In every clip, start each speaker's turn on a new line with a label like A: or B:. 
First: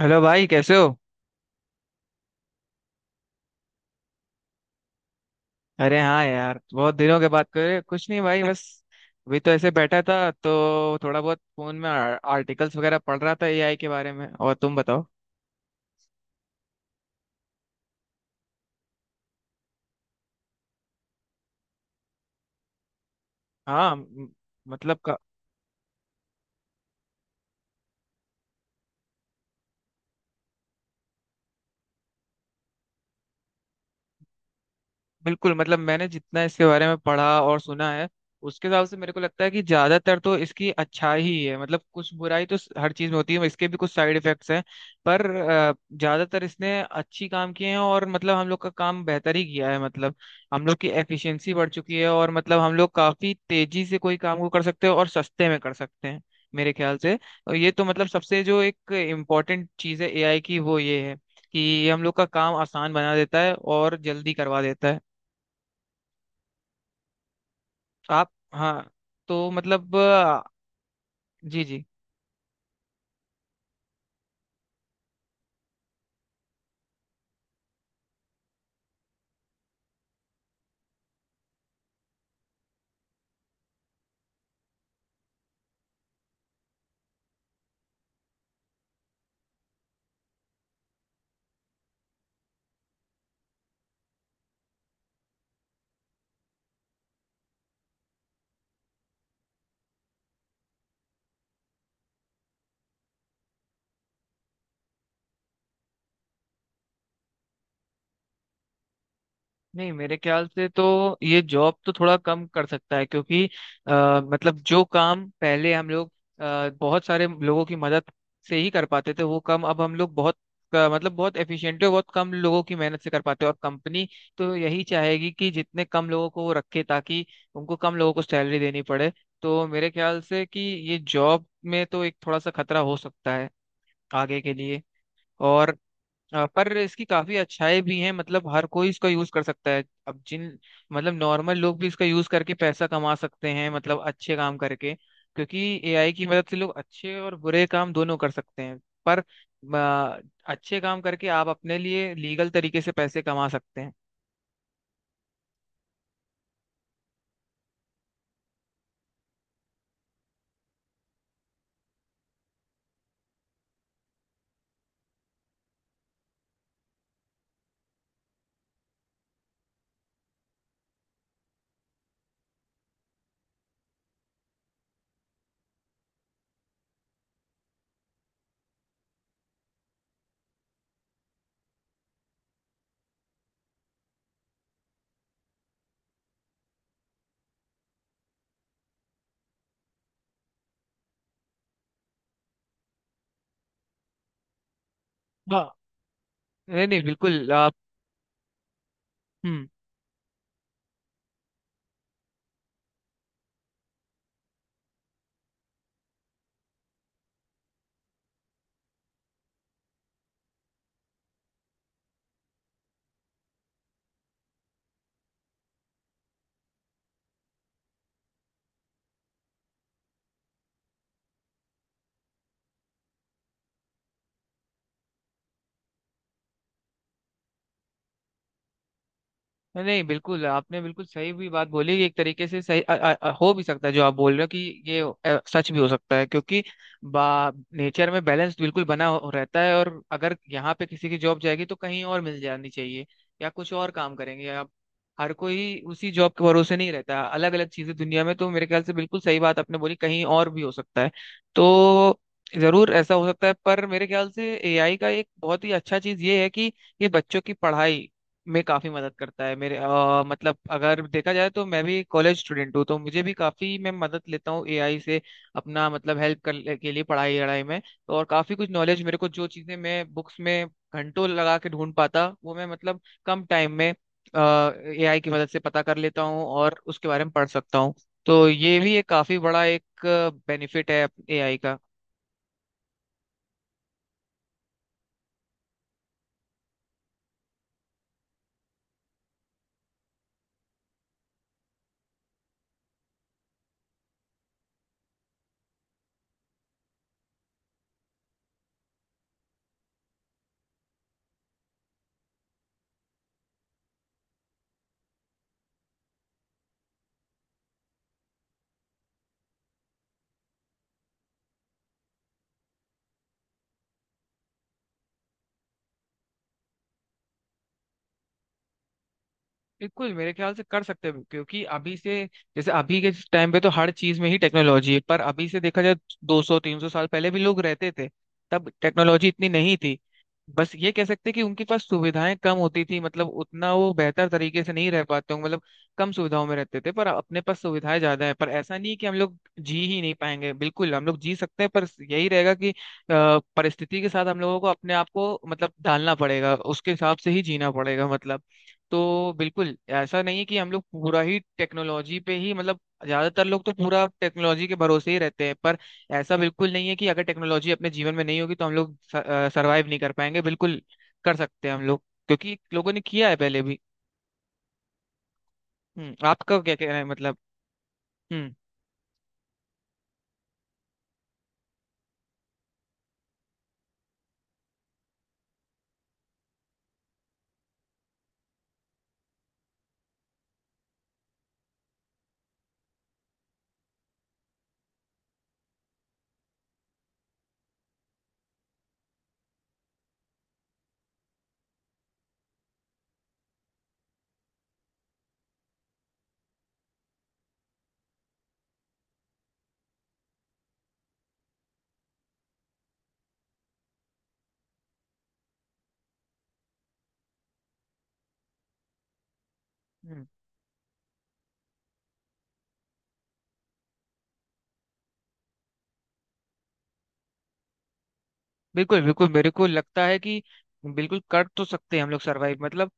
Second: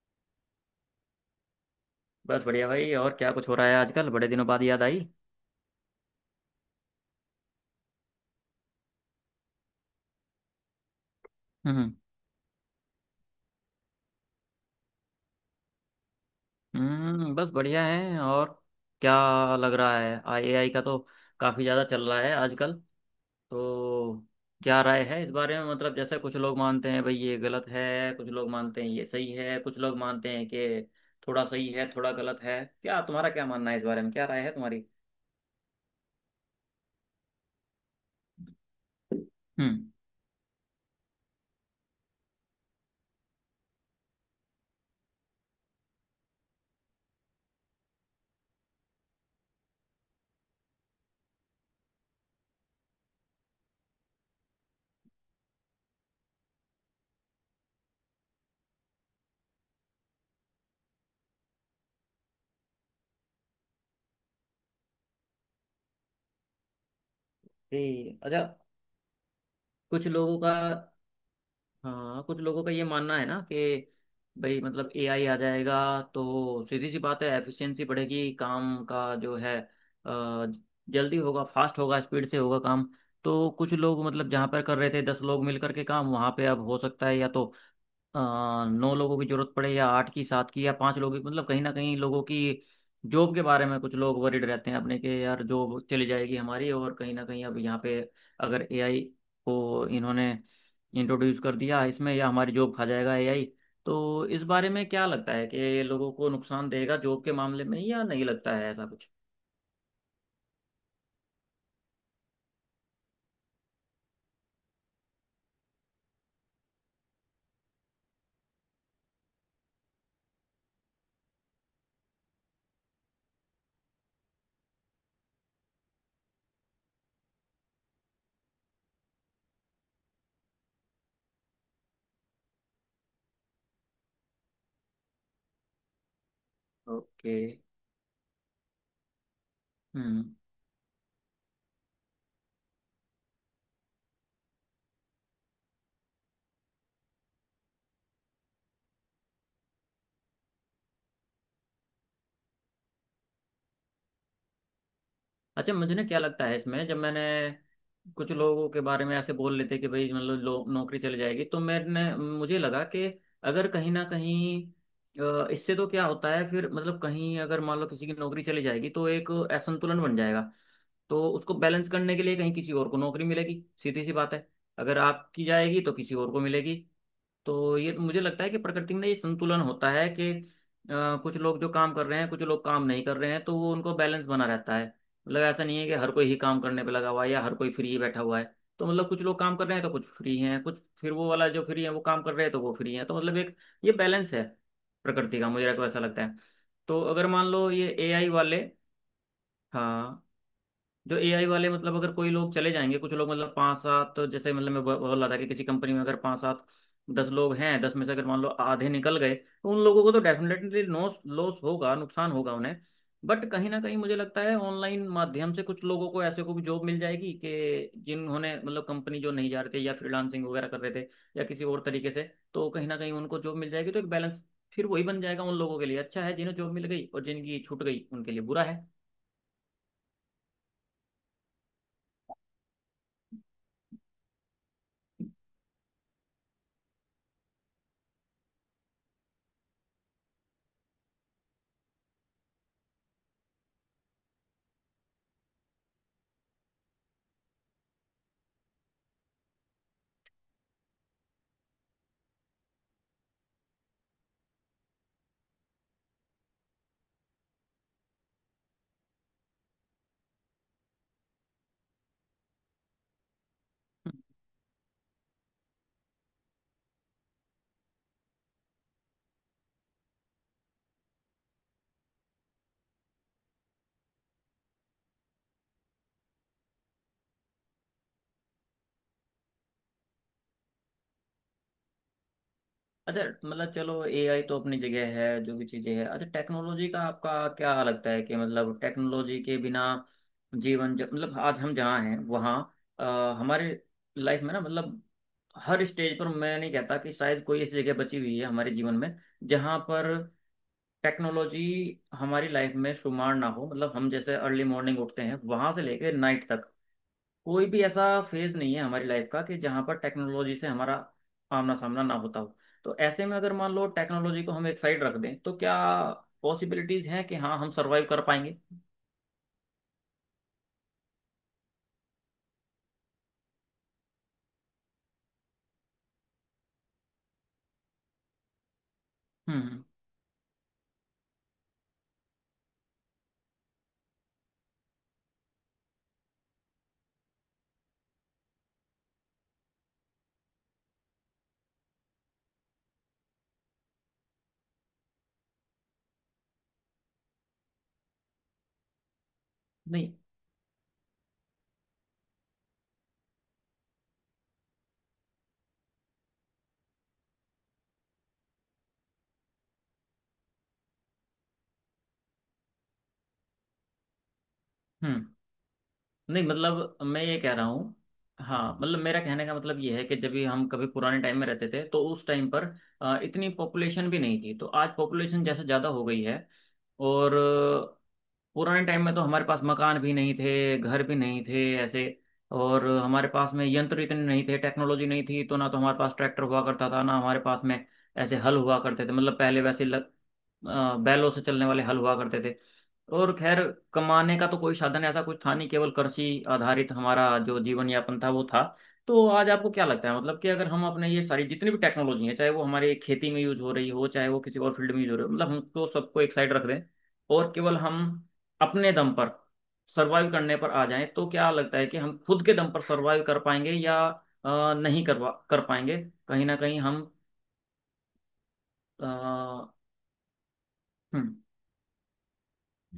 A: Hello भाई, कैसे हो?
B: बस बढ़िया भाई। और क्या कुछ हो रहा है आजकल? बड़े दिनों बाद याद आई।
A: अरे हाँ यार, बहुत दिनों के बाद। करे कुछ नहीं भाई, बस अभी तो ऐसे बैठा था तो थोड़ा बहुत फोन में
B: हम्म।
A: आर्टिकल्स वगैरह पढ़ रहा था एआई के बारे में। और तुम बताओ?
B: हम्म, बस बढ़िया है। और क्या लग रहा है एआई का? तो काफ़ी ज़्यादा चल रहा है आजकल,
A: हाँ।
B: तो क्या
A: मतलब
B: राय है इस बारे में? मतलब जैसे कुछ लोग मानते हैं भाई ये गलत है, कुछ लोग मानते हैं ये सही है, कुछ लोग मानते हैं कि थोड़ा सही है थोड़ा गलत है। क्या तुम्हारा, क्या मानना है इस बारे में? क्या राय है तुम्हारी?
A: बिल्कुल। मतलब मैंने जितना इसके बारे में पढ़ा और सुना है, उसके हिसाब से मेरे को लगता है कि
B: हम्म।
A: ज्यादातर तो इसकी अच्छाई ही है। मतलब कुछ बुराई तो हर चीज में होती है, इसके भी कुछ साइड इफेक्ट्स हैं। पर ज्यादातर इसने अच्छी काम किए हैं और मतलब हम लोग का काम बेहतर ही किया है। मतलब हम लोग की एफिशिएंसी बढ़ चुकी है, और मतलब हम लोग काफी तेजी से कोई काम को कर सकते हैं और सस्ते में कर सकते हैं, मेरे ख्याल से। और ये तो मतलब सबसे जो एक इम्पोर्टेंट चीज है एआई की, वो ये है कि ये हम लोग का काम आसान बना देता है और जल्दी करवा देता है।
B: ये
A: आप।
B: अच्छा।
A: हाँ। तो मतलब
B: कुछ लोगों का,
A: जी जी।
B: हाँ, कुछ लोगों का ये मानना है ना कि भाई मतलब एआई आ जाएगा तो सीधी सी बात है, एफिशिएंसी बढ़ेगी, काम का जो है जल्दी होगा, फास्ट होगा, स्पीड से होगा काम। तो कुछ लोग मतलब जहाँ पर कर रहे थे दस लोग मिल करके काम, वहाँ पे अब हो सकता है या तो अ, नौ लोगों की जरूरत पड़े, या आठ की, सात की, या पांच लोगों की। मतलब कहीं ना कहीं लोगों की जॉब के बारे में कुछ लोग वरीड रहते हैं अपने के, यार जॉब चली जाएगी हमारी। और कहीं ना कहीं अब यहाँ पे अगर एआई को इन्होंने इंट्रोड्यूस कर दिया इसमें, या हमारी जॉब खा जाएगा एआई। तो इस बारे में क्या लगता है कि लोगों को नुकसान देगा जॉब के मामले में, या नहीं लगता है ऐसा कुछ?
A: नहीं, मेरे ख्याल से तो ये जॉब तो थोड़ा कम कर सकता है, क्योंकि मतलब जो काम पहले हम लोग बहुत सारे लोगों की मदद से ही कर पाते थे, वो काम अब हम लोग बहुत मतलब बहुत एफिशिएंटली और बहुत कम लोगों की मेहनत से कर पाते हैं। और कंपनी तो यही चाहेगी कि जितने कम लोगों को वो रखे, ताकि उनको कम लोगों को सैलरी देनी पड़े। तो मेरे ख्याल से कि ये जॉब में तो एक थोड़ा सा खतरा हो सकता है आगे के लिए। और पर इसकी काफी
B: ओके।
A: अच्छाई भी है। मतलब हर कोई इसका यूज कर सकता है, अब
B: हम्म।
A: जिन मतलब नॉर्मल लोग भी इसका यूज करके पैसा कमा सकते हैं, मतलब अच्छे काम करके। क्योंकि एआई की मदद से लोग अच्छे और बुरे काम दोनों कर सकते हैं। पर अच्छे काम करके आप अपने लिए लीगल तरीके से पैसे कमा सकते हैं।
B: अच्छा, मुझे ना क्या लगता है इसमें, जब मैंने कुछ लोगों के बारे में ऐसे बोल लेते कि भाई मतलब लो नौकरी चली जाएगी, तो मैंने, मुझे लगा कि अगर कहीं ना कहीं इससे तो क्या होता है फिर, मतलब कहीं अगर मान लो किसी की नौकरी चली जाएगी तो एक असंतुलन बन जाएगा। तो उसको बैलेंस करने के लिए कहीं किसी और को नौकरी मिलेगी, सीधी सी बात है अगर आपकी जाएगी तो किसी और को मिलेगी। तो ये मुझे लगता है कि प्रकृति में ये संतुलन होता है कि कुछ लोग जो काम कर रहे हैं, कुछ लोग काम नहीं कर रहे हैं, तो वो उनको बैलेंस बना रहता है। मतलब ऐसा नहीं है कि हर कोई ही काम करने पे लगा हुआ है, या हर कोई फ्री बैठा हुआ है। तो मतलब कुछ लोग काम कर रहे हैं तो कुछ फ्री हैं, कुछ फिर वो वाला जो फ्री है वो काम कर रहे हैं तो वो फ्री है। तो मतलब एक ये बैलेंस है प्रकृति का, मुझे
A: हाँ।
B: ऐसा लगता है।
A: नहीं,
B: तो
A: नहीं,
B: अगर मान
A: बिल्कुल
B: लो
A: आप।
B: ये एआई वाले,
A: हम्म।
B: हाँ, जो एआई वाले मतलब अगर कोई लोग चले जाएंगे कुछ लोग, मतलब पाँच सात, तो जैसे मतलब मैं बोल रहा था कि किसी कंपनी में अगर पाँच सात दस लोग हैं, दस में से अगर मान लो आधे निकल गए, तो उन लोगों को तो डेफिनेटली लॉस लॉस होगा, नुकसान होगा उन्हें। बट कहीं ना कहीं मुझे लगता है ऑनलाइन माध्यम से कुछ लोगों को ऐसे को भी जॉब मिल जाएगी, कि जिन्होंने मतलब कंपनी जो नहीं जा रहे थे या फ्रीलांसिंग वगैरह कर रहे थे या किसी और तरीके से, तो कहीं ना कहीं उनको जॉब मिल जाएगी। तो एक बैलेंस फिर वही बन जाएगा। उन लोगों के लिए अच्छा है जिन्हें जॉब मिल गई, और जिनकी छूट गई उनके लिए बुरा है।
A: नहीं, बिल्कुल आपने बिल्कुल सही भी बात बोली, एक तरीके से सही। हो भी सकता है जो आप बोल रहे हो कि ये सच भी हो सकता है। क्योंकि बा नेचर में बैलेंस बिल्कुल रहता है। और अगर यहाँ पे किसी की जॉब जाएगी तो कहीं और मिल जानी चाहिए, या कुछ और काम करेंगे आप। हर कोई उसी जॉब के भरोसे नहीं रहता, अलग अलग चीजें दुनिया में। तो मेरे ख्याल से बिल्कुल सही बात आपने बोली, कहीं और भी हो सकता है। तो जरूर ऐसा हो सकता है, पर मेरे ख्याल से एआई का एक बहुत ही अच्छा चीज ये है कि ये बच्चों की पढ़ाई में काफी मदद करता है। मेरे मतलब अगर देखा जाए तो मैं भी कॉलेज स्टूडेंट हूँ, तो मुझे भी काफी मैं मदद लेता हूँ एआई से, अपना मतलब हेल्प करने के लिए पढ़ाई लड़ाई में। तो और काफी कुछ नॉलेज मेरे को, जो चीजें मैं बुक्स में घंटों लगा के ढूंढ पाता, वो मैं मतलब कम टाइम में एआई की मदद से पता कर लेता हूँ और उसके बारे में पढ़ सकता हूँ। तो ये भी एक काफी बड़ा एक बेनिफिट है एआई का।
B: अच्छा, मतलब चलो एआई तो अपनी जगह है जो भी चीजें हैं। अच्छा, टेक्नोलॉजी का आपका क्या लगता है कि मतलब टेक्नोलॉजी के बिना जीवन मतलब आज हम जहाँ हैं वहाँ अ, हमारे लाइफ में ना, मतलब हर स्टेज पर, मैं नहीं कहता कि शायद कोई ऐसी जगह बची हुई है हमारे जीवन में जहाँ पर टेक्नोलॉजी हमारी लाइफ में शुमार ना हो। मतलब हम जैसे अर्ली मॉर्निंग उठते हैं वहां से लेकर नाइट तक कोई भी ऐसा फेज नहीं है हमारी लाइफ का कि जहां पर टेक्नोलॉजी से हमारा आमना सामना ना होता हो। तो ऐसे में अगर मान लो टेक्नोलॉजी को हम एक साइड रख दें, तो क्या पॉसिबिलिटीज हैं कि हाँ हम सरवाइव कर पाएंगे?
A: बिल्कुल, मेरे ख्याल से कर सकते हैं। क्योंकि अभी से जैसे अभी के टाइम पे तो हर चीज में ही टेक्नोलॉजी है, पर अभी से देखा जाए, 200 300 साल पहले भी लोग रहते थे, तब टेक्नोलॉजी इतनी
B: हम्म।
A: नहीं थी। बस ये कह सकते हैं कि उनके पास सुविधाएं कम होती थी, मतलब उतना वो बेहतर तरीके से नहीं रह पाते होंगे। मतलब कम सुविधाओं में रहते थे, पर अपने पास सुविधाएं ज्यादा है। पर ऐसा नहीं है कि हम लोग जी ही नहीं पाएंगे, बिल्कुल हम लोग जी सकते हैं। पर यही रहेगा कि परिस्थिति के साथ हम लोगों को अपने आप को मतलब ढालना पड़ेगा, उसके हिसाब से ही जीना पड़ेगा मतलब। तो बिल्कुल
B: नहीं।
A: ऐसा नहीं है कि हम लोग पूरा ही टेक्नोलॉजी पे ही मतलब, ज्यादातर लोग तो पूरा टेक्नोलॉजी के भरोसे ही रहते हैं। पर ऐसा बिल्कुल नहीं है कि अगर टेक्नोलॉजी अपने जीवन में नहीं होगी तो हम लोग सरवाइव नहीं कर पाएंगे, बिल्कुल कर सकते हैं हम लोग। क्योंकि लोगों ने किया है पहले भी।
B: हम्म।
A: हम्म।
B: नहीं,
A: आपका क्या कहना
B: मतलब
A: है
B: मैं
A: मतलब?
B: ये कह रहा हूँ,
A: हम्म
B: हाँ, मतलब मेरा कहने का मतलब ये है कि जब भी हम कभी पुराने टाइम में रहते थे, तो उस टाइम पर इतनी पॉपुलेशन भी नहीं थी, तो आज पॉपुलेशन जैसे ज़्यादा हो गई है। और पुराने टाइम में तो हमारे पास मकान भी नहीं थे, घर भी नहीं थे ऐसे। और हमारे पास में यंत्र इतने नहीं थे, टेक्नोलॉजी नहीं थी, तो ना तो हमारे पास ट्रैक्टर हुआ करता था, ना हमारे पास में ऐसे हल हुआ करते थे। मतलब पहले वैसे बैलों से चलने वाले हल हुआ करते थे। और खैर, कमाने का तो कोई साधन ऐसा कुछ था नहीं, केवल कृषि आधारित हमारा जो जीवन यापन था वो था। तो आज आपको क्या लगता है मतलब, कि अगर हम अपने ये सारी जितनी भी टेक्नोलॉजी है, चाहे वो हमारे खेती में यूज हो रही हो, चाहे वो किसी और फील्ड में यूज हो रही हो, मतलब हमको सबको एक साइड रख दें, और केवल हम अपने दम पर
A: हम्म,
B: सर्वाइव करने पर आ जाएं, तो क्या लगता है कि हम खुद के दम पर सर्वाइव कर पाएंगे या नहीं करवा कर पाएंगे कहीं ना कहीं हम?
A: बिल्कुल बिल्कुल मेरे को
B: हम्म।
A: लगता है कि बिल्कुल
B: हम्म।
A: कर तो सकते हैं हम लोग सरवाइव। मतलब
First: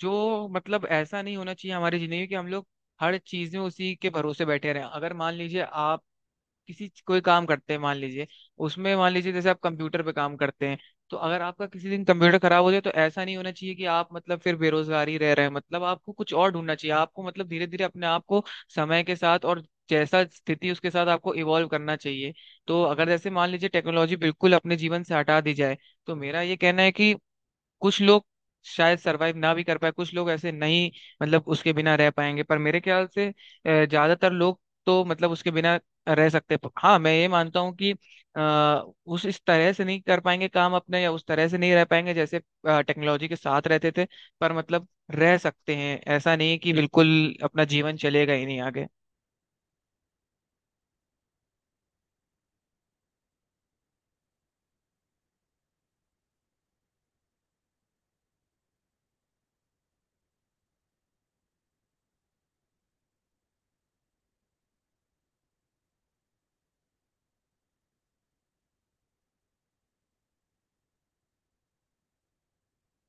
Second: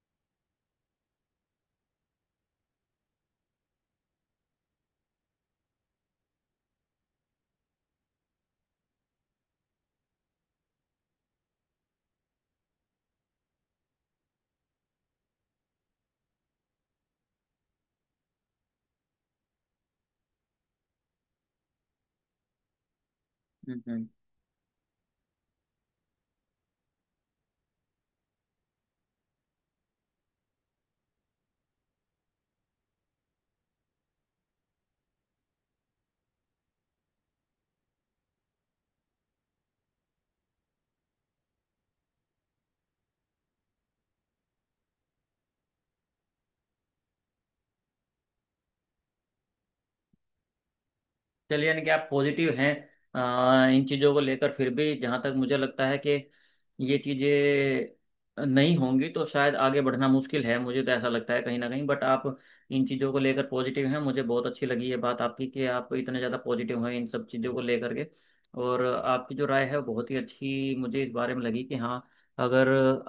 A: जो मतलब ऐसा नहीं होना चाहिए हमारी जिंदगी में कि हम लोग हर चीज में उसी के भरोसे बैठे रहें। अगर मान लीजिए आप कोई काम करते हैं मान लीजिए, उसमें मान लीजिए जैसे आप कंप्यूटर पे काम करते हैं। तो अगर आपका किसी दिन कंप्यूटर खराब हो जाए, तो ऐसा नहीं होना चाहिए कि आप मतलब फिर बेरोजगार ही रह रहे हैं। मतलब आपको कुछ और ढूंढना चाहिए, आपको मतलब धीरे धीरे अपने आप को समय के साथ और जैसा स्थिति, उसके साथ आपको इवॉल्व करना चाहिए। तो अगर जैसे मान लीजिए
B: हम्म।
A: टेक्नोलॉजी बिल्कुल अपने जीवन से हटा दी जाए, तो मेरा ये कहना है कि कुछ लोग शायद सरवाइव ना भी कर पाए, कुछ लोग ऐसे नहीं मतलब उसके बिना रह पाएंगे। पर मेरे ख्याल से ज्यादातर लोग तो मतलब उसके बिना रह सकते हैं। हाँ, मैं ये मानता हूँ कि आ, उस इस तरह से नहीं कर पाएंगे काम अपने, या उस तरह से नहीं रह पाएंगे जैसे टेक्नोलॉजी के साथ रहते थे। पर मतलब रह सकते हैं, ऐसा नहीं है कि बिल्कुल अपना जीवन चलेगा ही नहीं आगे।
B: चलिए, यानी कि आप पॉजिटिव हैं इन चीज़ों को लेकर। फिर भी जहाँ तक मुझे लगता है कि ये चीज़ें नहीं होंगी तो शायद आगे बढ़ना मुश्किल है, मुझे तो ऐसा लगता है कहीं ना कहीं। बट आप इन चीज़ों को लेकर पॉजिटिव हैं, मुझे बहुत अच्छी लगी ये बात आपकी कि आप इतने ज़्यादा पॉजिटिव हैं इन सब चीज़ों को लेकर के। और आपकी जो राय है वो बहुत ही अच्छी मुझे इस बारे में लगी, कि हाँ, अगर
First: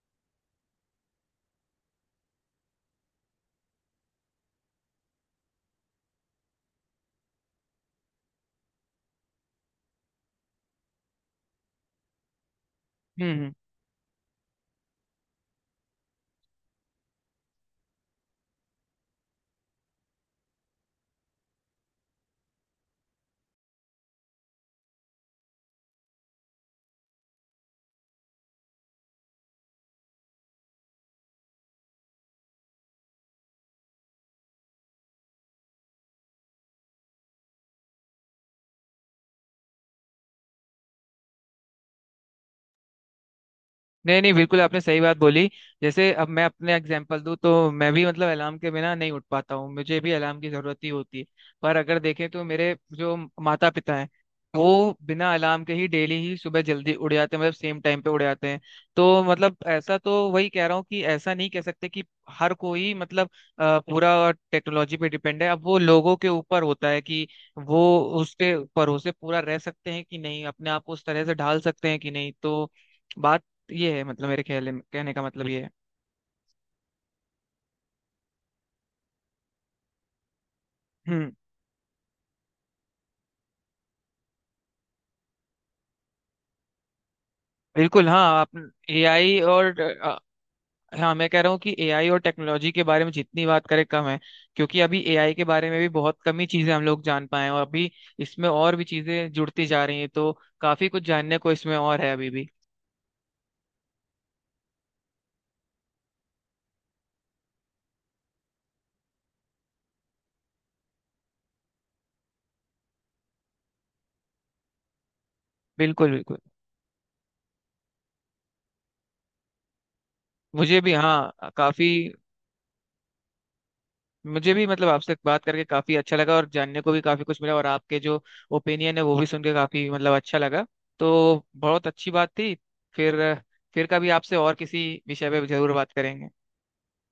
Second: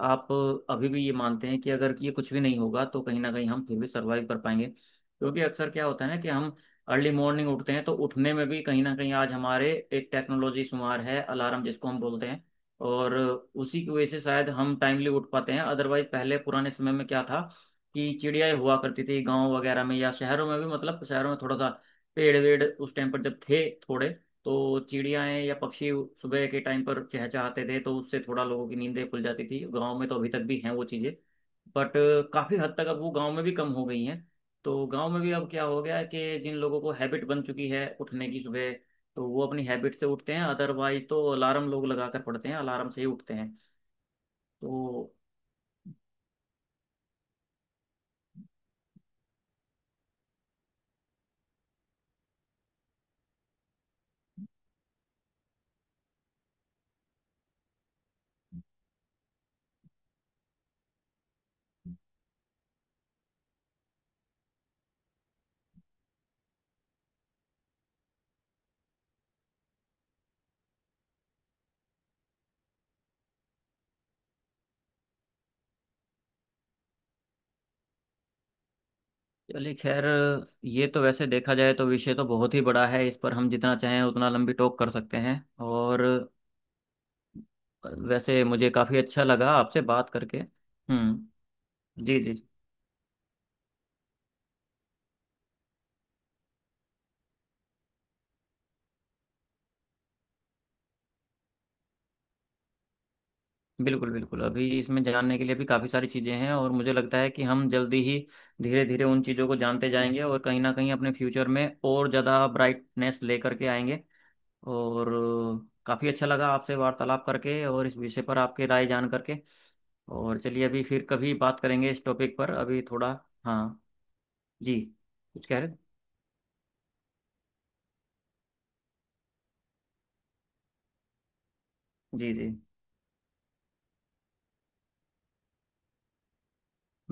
B: आप अभी भी ये मानते हैं कि अगर ये कुछ भी नहीं होगा तो कहीं ना कहीं हम फिर भी सर्वाइव कर पाएंगे। क्योंकि अक्सर क्या होता है ना, कि हम अर्ली मॉर्निंग उठते हैं तो उठने में भी कहीं ना कहीं आज हमारे एक टेक्नोलॉजी शुमार है, अलार्म, जिसको हम बोलते हैं। और
A: हम्म,
B: उसी की वजह से शायद हम टाइमली उठ पाते हैं, अदरवाइज पहले पुराने समय में क्या था, कि चिड़ियाएं हुआ करती थी गांव वगैरह में या शहरों में भी। मतलब शहरों में थोड़ा सा पेड़ वेड़ उस टाइम पर जब थे थोड़े, तो चिड़ियाएं या पक्षी सुबह के टाइम पर चहचहाते थे, तो उससे थोड़ा लोगों की नींदें खुल जाती थी गांव में। तो अभी तक भी हैं वो चीज़ें, बट काफ़ी हद तक अब वो गांव में भी कम हो गई हैं। तो गांव में भी अब क्या हो गया है, कि जिन लोगों को हैबिट बन चुकी है उठने की सुबह, तो वो अपनी हैबिट से उठते हैं, अदरवाइज तो अलार्म लोग लगा कर पड़ते हैं, अलार्म से ही उठते हैं।
A: नहीं, नहीं, बिल्कुल
B: तो
A: आपने सही बात बोली। जैसे अब मैं अपने एग्जांपल दूं, तो मैं भी मतलब अलार्म के बिना नहीं उठ पाता हूँ, मुझे भी अलार्म की जरूरत ही होती है। पर अगर देखें तो मेरे जो माता पिता हैं, वो बिना अलार्म के ही डेली ही सुबह जल्दी उड़ जाते हैं, मतलब सेम टाइम पे उड़ जाते हैं। तो मतलब ऐसा, तो वही कह रहा हूँ कि ऐसा नहीं कह सकते कि हर कोई मतलब पूरा टेक्नोलॉजी पे डिपेंड है। अब वो लोगों के ऊपर होता है कि वो उसके भरोसे पूरा रह सकते हैं कि नहीं, अपने आप को उस तरह से ढाल सकते हैं कि नहीं। तो बात ये है, मतलब मेरे ख्याल में कहने का मतलब ये है।
B: चलिए खैर, ये तो वैसे
A: हम्म,
B: देखा जाए तो विषय तो बहुत ही बड़ा है, इस पर हम जितना चाहें उतना लंबी टोक कर सकते हैं। और
A: बिल्कुल हाँ
B: वैसे
A: आप।
B: मुझे काफ़ी अच्छा
A: एआई
B: लगा
A: और
B: आपसे बात करके।
A: हाँ
B: हम्म।
A: मैं कह रहा हूँ कि एआई
B: जी
A: और
B: जी।
A: टेक्नोलॉजी के बारे में जितनी बात करें कम है। क्योंकि अभी एआई के बारे में भी बहुत कम ही चीजें हम लोग जान पाए हैं, और अभी इसमें और भी चीजें जुड़ती जा रही हैं। तो काफी कुछ जानने को इसमें और है अभी भी।
B: बिल्कुल, बिल्कुल अभी इसमें जानने के लिए भी काफ़ी सारी चीज़ें हैं, और मुझे लगता है कि हम जल्दी ही धीरे धीरे उन चीज़ों को जानते जाएंगे और कहीं ना कहीं अपने फ्यूचर में और ज़्यादा ब्राइटनेस लेकर के आएंगे। और काफ़ी
A: बिल्कुल
B: अच्छा
A: बिल्कुल।
B: लगा आपसे वार्तालाप करके और इस विषय पर आपके राय जान करके। और चलिए
A: मुझे
B: अभी
A: भी
B: फिर कभी
A: हाँ,
B: बात
A: काफी
B: करेंगे इस टॉपिक पर, अभी थोड़ा, हाँ।
A: मुझे भी
B: जी,
A: मतलब आपसे बात
B: कुछ कह
A: करके
B: रहे,
A: काफी अच्छा लगा, और जानने को भी काफी कुछ मिला। और आपके जो ओपिनियन है, वो भी सुन के काफी मतलब अच्छा लगा। तो बहुत अच्छी बात
B: जी जी।
A: थी। फिर फिर कभी आपसे और किसी विषय पे जरूर बात करेंगे।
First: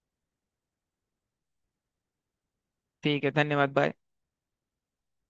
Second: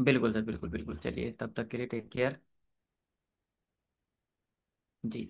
B: बिल्कुल सर, बिल्कुल बिल्कुल। चलिए तब तक के लिए टेक केयर।
A: ठीक है, धन्यवाद। बाय।
B: जी।